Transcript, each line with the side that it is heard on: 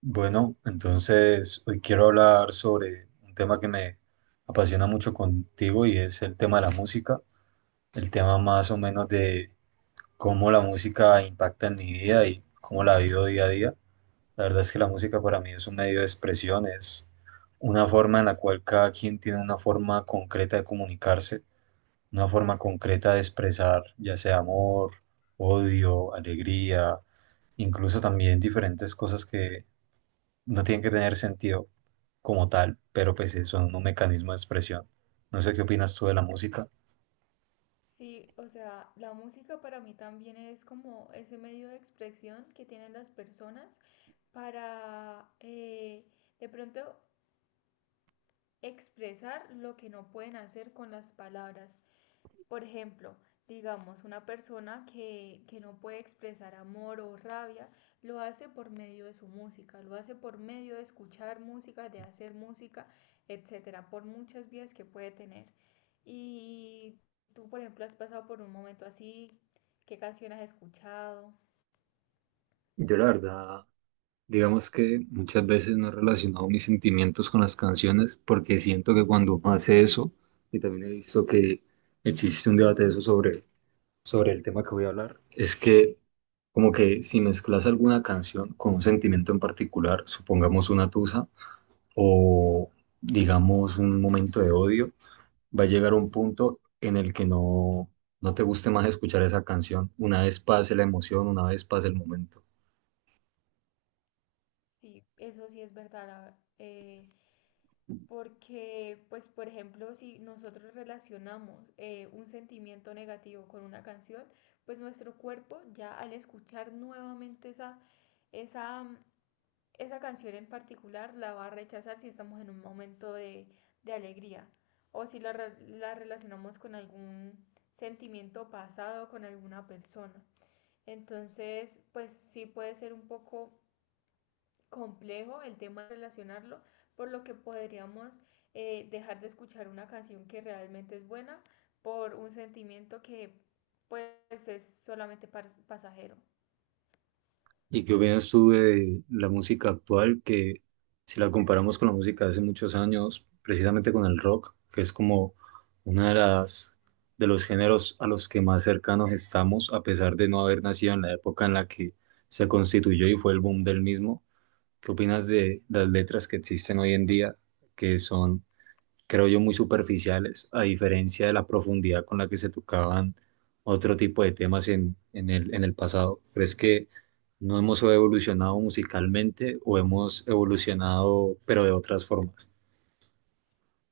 right: Bueno, entonces hoy quiero hablar sobre un tema que me apasiona mucho contigo, y es el tema de la música, el tema más o menos de cómo la música impacta en mi vida y cómo la vivo día a día. La verdad es que la música para mí es un medio de expresión, es una forma en la cual cada quien tiene una forma concreta de comunicarse, una forma concreta de expresar, ya sea amor, odio, alegría, incluso también diferentes cosas no tienen que tener sentido como tal, pero pues sí son un mecanismo de expresión. No sé qué opinas tú de la música.
left: Sí, o sea, la música para mí también es como ese medio de expresión que tienen las personas para de pronto expresar lo que no pueden hacer con las palabras. Por ejemplo, digamos, una persona que no puede expresar amor o rabia, lo hace por medio de su música, lo hace por medio de escuchar música, de hacer música, etcétera, por muchas vías que puede tener. Y tú, por ejemplo, has pasado por un momento así, ¿qué canción has escuchado?
right: Yo la verdad, digamos que muchas veces no he relacionado mis sentimientos con las canciones porque siento que cuando uno hace eso, y también he visto que existe un debate de eso sobre el tema que voy a hablar, es que como que si mezclas alguna canción con un sentimiento en particular, supongamos una tusa o digamos un momento de odio, va a llegar un punto en el que no, no te guste más escuchar esa canción. Una vez pase la emoción, una vez pase el momento.
left: Sí, eso sí es verdad. Porque, pues, por ejemplo, si nosotros relacionamos un sentimiento negativo con una canción, pues nuestro cuerpo ya al escuchar nuevamente esa esa canción en particular la va a rechazar si estamos en un momento de alegría o si la relacionamos con algún sentimiento pasado, con alguna persona. Entonces, pues sí puede ser un poco complejo el tema de relacionarlo, por lo que podríamos dejar de escuchar una canción que realmente es buena por un sentimiento que pues es solamente pasajero.
right: ¿Y qué opinas tú de la música actual, que si la comparamos con la música de hace muchos años, precisamente con el rock, que es como una de las de los géneros a los que más cercanos estamos, a pesar de no haber nacido en la época en la que se constituyó y fue el boom del mismo? ¿Qué opinas de las letras que existen hoy en día, que son, creo yo, muy superficiales, a diferencia de la profundidad con la que se tocaban otro tipo de temas en el pasado? ¿Crees que no hemos evolucionado musicalmente o hemos evolucionado, pero de otras formas?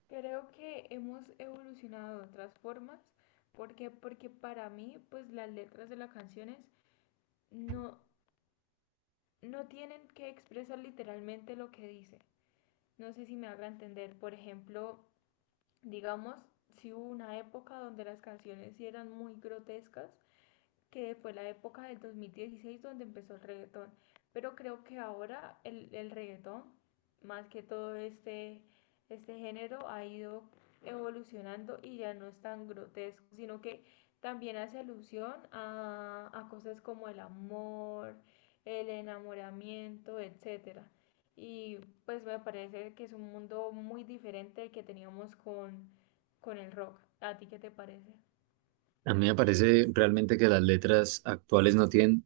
left: Creo que hemos evolucionado de otras formas, porque para mí pues las letras de las canciones no no tienen que expresar literalmente lo que dice. No sé si me haga entender, por ejemplo, digamos, si hubo una época donde las canciones sí eran muy grotescas, que fue la época del 2016 donde empezó el reggaetón. Pero creo que ahora el reggaetón, más que todo este género, ha ido evolucionando y ya no es tan grotesco, sino que también hace alusión a cosas como el amor, el enamoramiento, etcétera. Y pues me parece que es un mundo muy diferente que teníamos con el rock. ¿A ti qué te parece?
right: A mí me parece realmente que las letras actuales no tienen,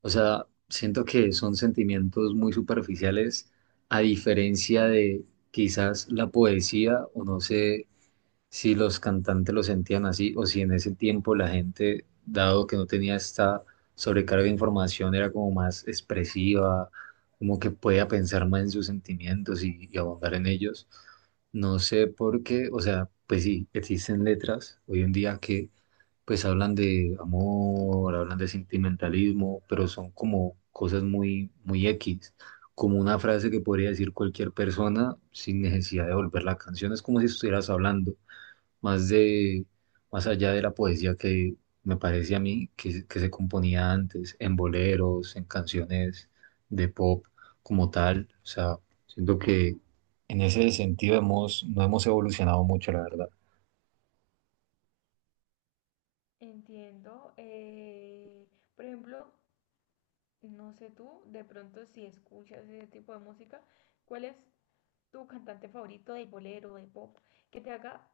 right: o sea, siento que son sentimientos muy superficiales, a diferencia de quizás la poesía, o no sé si los cantantes lo sentían así o si en ese tiempo la gente, dado que no tenía esta sobrecarga de información, era como más expresiva, como que podía pensar más en sus sentimientos y abundar en ellos. No sé por qué, o sea, pues sí, existen letras hoy en día que pues hablan de amor, hablan de sentimentalismo, pero son como cosas muy, muy X, como una frase que podría decir cualquier persona sin necesidad de volver la canción, es como si estuvieras hablando más de, más allá de la poesía que me parece a mí que se componía antes, en boleros, en canciones de pop como tal. O sea, siento que en ese sentido hemos, no hemos evolucionado mucho, la verdad.
left: Entiendo. Por ejemplo, no sé tú, de pronto si escuchas ese tipo de música, ¿cuál es tu cantante favorito de bolero, de pop, que te haga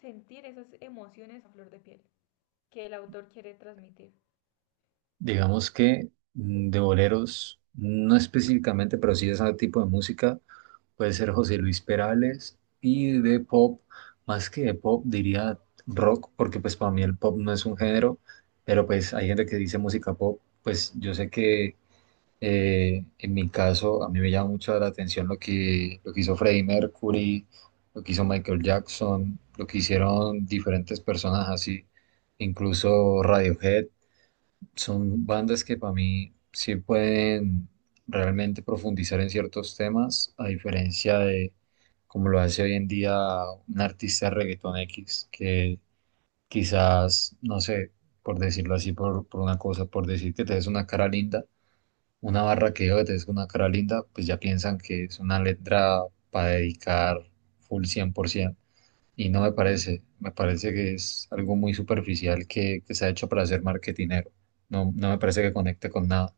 left: sentir esas emociones a flor de piel que el autor quiere transmitir?
right: Digamos que de boleros, no específicamente, pero sí de ese tipo de música. Puede ser José Luis Perales, y de pop, más que de pop, diría rock, porque pues para mí el pop no es un género, pero pues hay gente que dice música pop. Pues yo sé que en mi caso a mí me llama mucho la atención lo que hizo Freddie Mercury, lo que hizo Michael Jackson, lo que hicieron diferentes personas así, incluso Radiohead. Son bandas que para mí sí pueden realmente profundizar en ciertos temas, a diferencia de como lo hace hoy en día un artista de reggaetón X, que quizás, no sé, por decirlo así, por una cosa, por decir que te des una cara linda, una barra que diga que te des una cara linda, pues ya piensan que es una letra para dedicar full 100%. Y no me parece, me parece que es algo muy superficial que se ha hecho para hacer marketinero. No, no me parece que conecte con nada.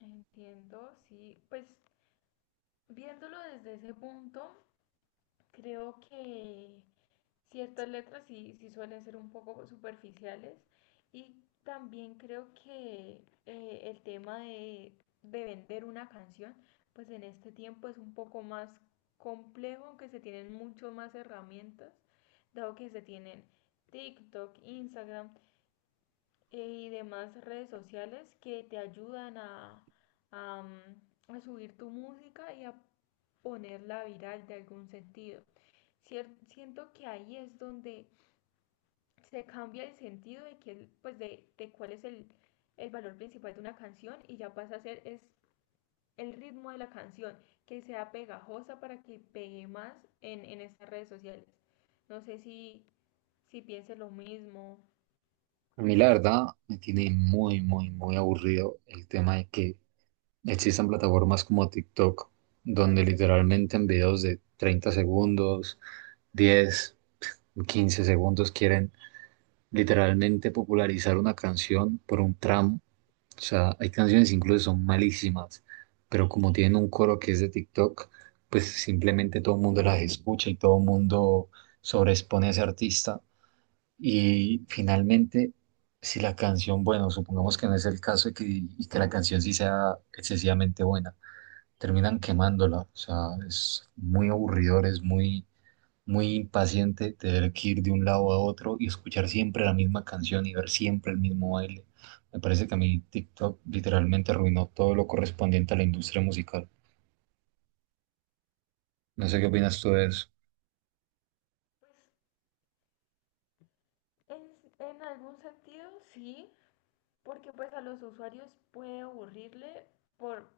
left: Entiendo, sí. Pues viéndolo desde ese punto, creo que ciertas letras sí, sí suelen ser un poco superficiales y también creo que el tema de vender una canción, pues en este tiempo es un poco más complejo, aunque se tienen mucho más herramientas, dado que se tienen TikTok, Instagram, y demás redes sociales que te ayudan a, a subir tu música y a ponerla viral de algún sentido. Siento que ahí es donde se cambia el sentido de, que, pues de cuál es el valor principal de una canción y ya pasa a ser es el ritmo de la canción, que sea pegajosa para que pegue más en estas redes sociales. No sé si, si pienses lo mismo.
right: A mí la verdad me tiene muy, muy, muy aburrido el tema de que existan plataformas como TikTok, donde literalmente en videos de 30 segundos, 10 15 segundos, quieren literalmente popularizar una canción por un tramo. O sea, hay canciones incluso son malísimas, pero como tienen un coro que es de TikTok, pues simplemente todo el mundo las escucha y todo el mundo sobreexpone a ese artista. Y finalmente, si la canción, bueno, supongamos que no es el caso y que, la canción sí sea excesivamente buena, terminan quemándola. O sea, es muy aburridor, es muy muy impaciente de tener que ir de un lado a otro y escuchar siempre la misma canción y ver siempre el mismo baile. Me parece que a mí TikTok literalmente arruinó todo lo correspondiente a la industria musical. No sé qué opinas tú de eso.
left: Pues en algún sentido sí, porque pues a los usuarios puede aburrirle por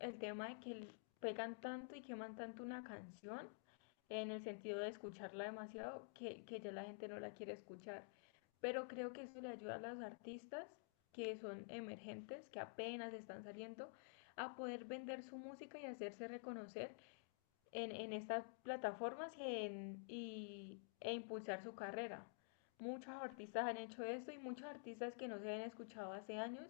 left: el tema de que pegan tanto y queman tanto una canción en el sentido de escucharla demasiado, que ya la gente no la quiere escuchar. Pero creo que eso le ayuda a los artistas que son emergentes, que apenas están saliendo, a poder vender su música y hacerse reconocer en estas plataformas e impulsar su carrera. Muchos artistas han hecho esto y muchos artistas que no se habían escuchado hace años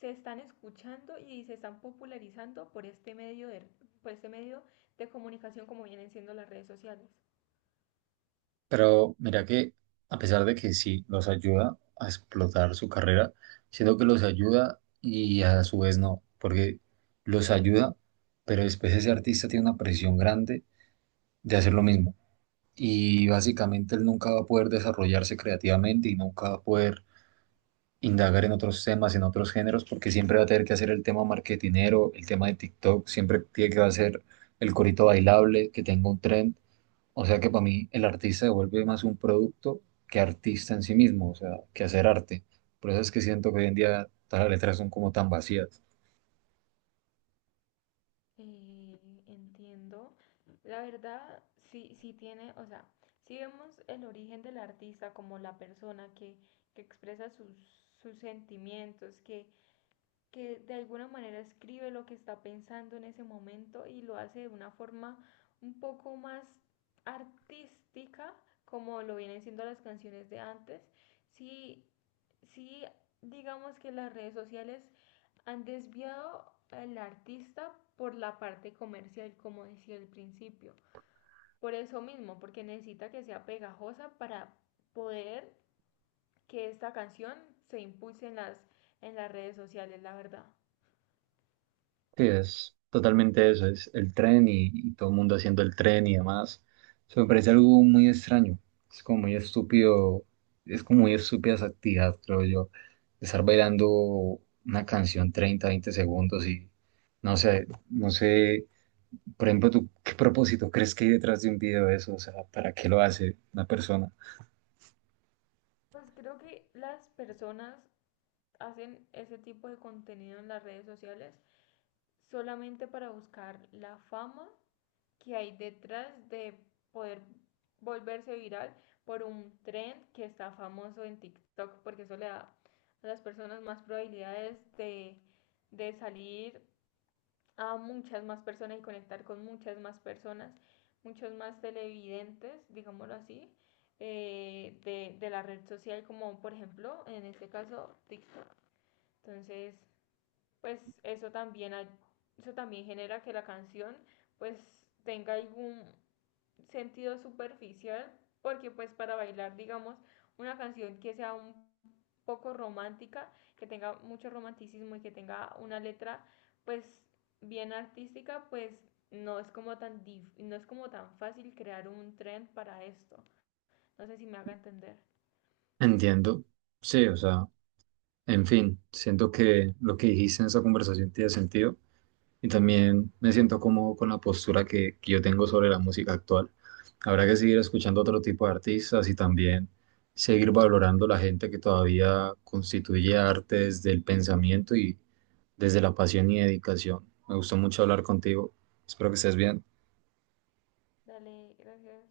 left: se están escuchando y se están popularizando por este medio de, por este medio de comunicación como vienen siendo las redes sociales.
right: Pero mira que a pesar de que sí los ayuda a explotar su carrera, siento que los ayuda y a su vez no, porque los ayuda, pero después ese artista tiene una presión grande de hacer lo mismo. Y básicamente él nunca va a poder desarrollarse creativamente y nunca va a poder indagar en otros temas, en otros géneros, porque siempre va a tener que hacer el tema marketinero, el tema de TikTok, siempre tiene que hacer el corito bailable, que tenga un trend. O sea que para mí el artista se vuelve más un producto que artista en sí mismo, o sea, que hacer arte. Por eso es que siento que hoy en día todas las letras son como tan vacías.
left: Eh, Entiendo. La verdad, sí, sí tiene, o sea, si vemos el origen del artista como la persona que expresa sus, sus sentimientos, que de alguna manera escribe lo que está pensando en ese momento y lo hace de una forma un poco más artística, como lo vienen siendo las canciones de antes. Sí, sí digamos que las redes sociales han desviado al artista por la parte comercial, como decía al principio. Por eso mismo, porque necesita que sea pegajosa para poder que esta canción se impulse en las redes sociales, la verdad.
right: Sí, es totalmente eso, es el tren y todo el mundo haciendo el tren y demás. Eso me parece algo muy extraño, es como muy estúpido, es como muy estúpida esa actividad, creo yo, estar bailando una canción 30 20 segundos, y no sé, no sé, por ejemplo, ¿tú qué propósito crees que hay detrás de un video de eso? O sea, ¿para qué lo hace una persona?
left: Pues creo que las personas hacen ese tipo de contenido en las redes sociales solamente para buscar la fama que hay detrás de poder volverse viral por un trend que está famoso en TikTok, porque eso le da a las personas más probabilidades de salir a muchas más personas y conectar con muchas más personas, muchos más televidentes, digámoslo así, de la red social, como por ejemplo, en este caso, TikTok. Entonces, pues eso también genera que la canción pues tenga algún sentido superficial, porque pues para bailar, digamos, una canción que sea un poco romántica, que tenga mucho romanticismo y que tenga una letra pues bien artística, pues no es como no es como tan fácil crear un trend para esto. No sé si me haga entender.
right: Entiendo, sí, o sea, en fin, siento que lo que dijiste en esa conversación tiene sentido, y también me siento cómodo con la postura que yo tengo sobre la música actual. Habrá que seguir escuchando otro tipo de artistas y también seguir valorando la gente que todavía constituye arte desde el pensamiento y desde la pasión y dedicación. Me gustó mucho hablar contigo. Espero que estés bien.
left: Dale, gracias.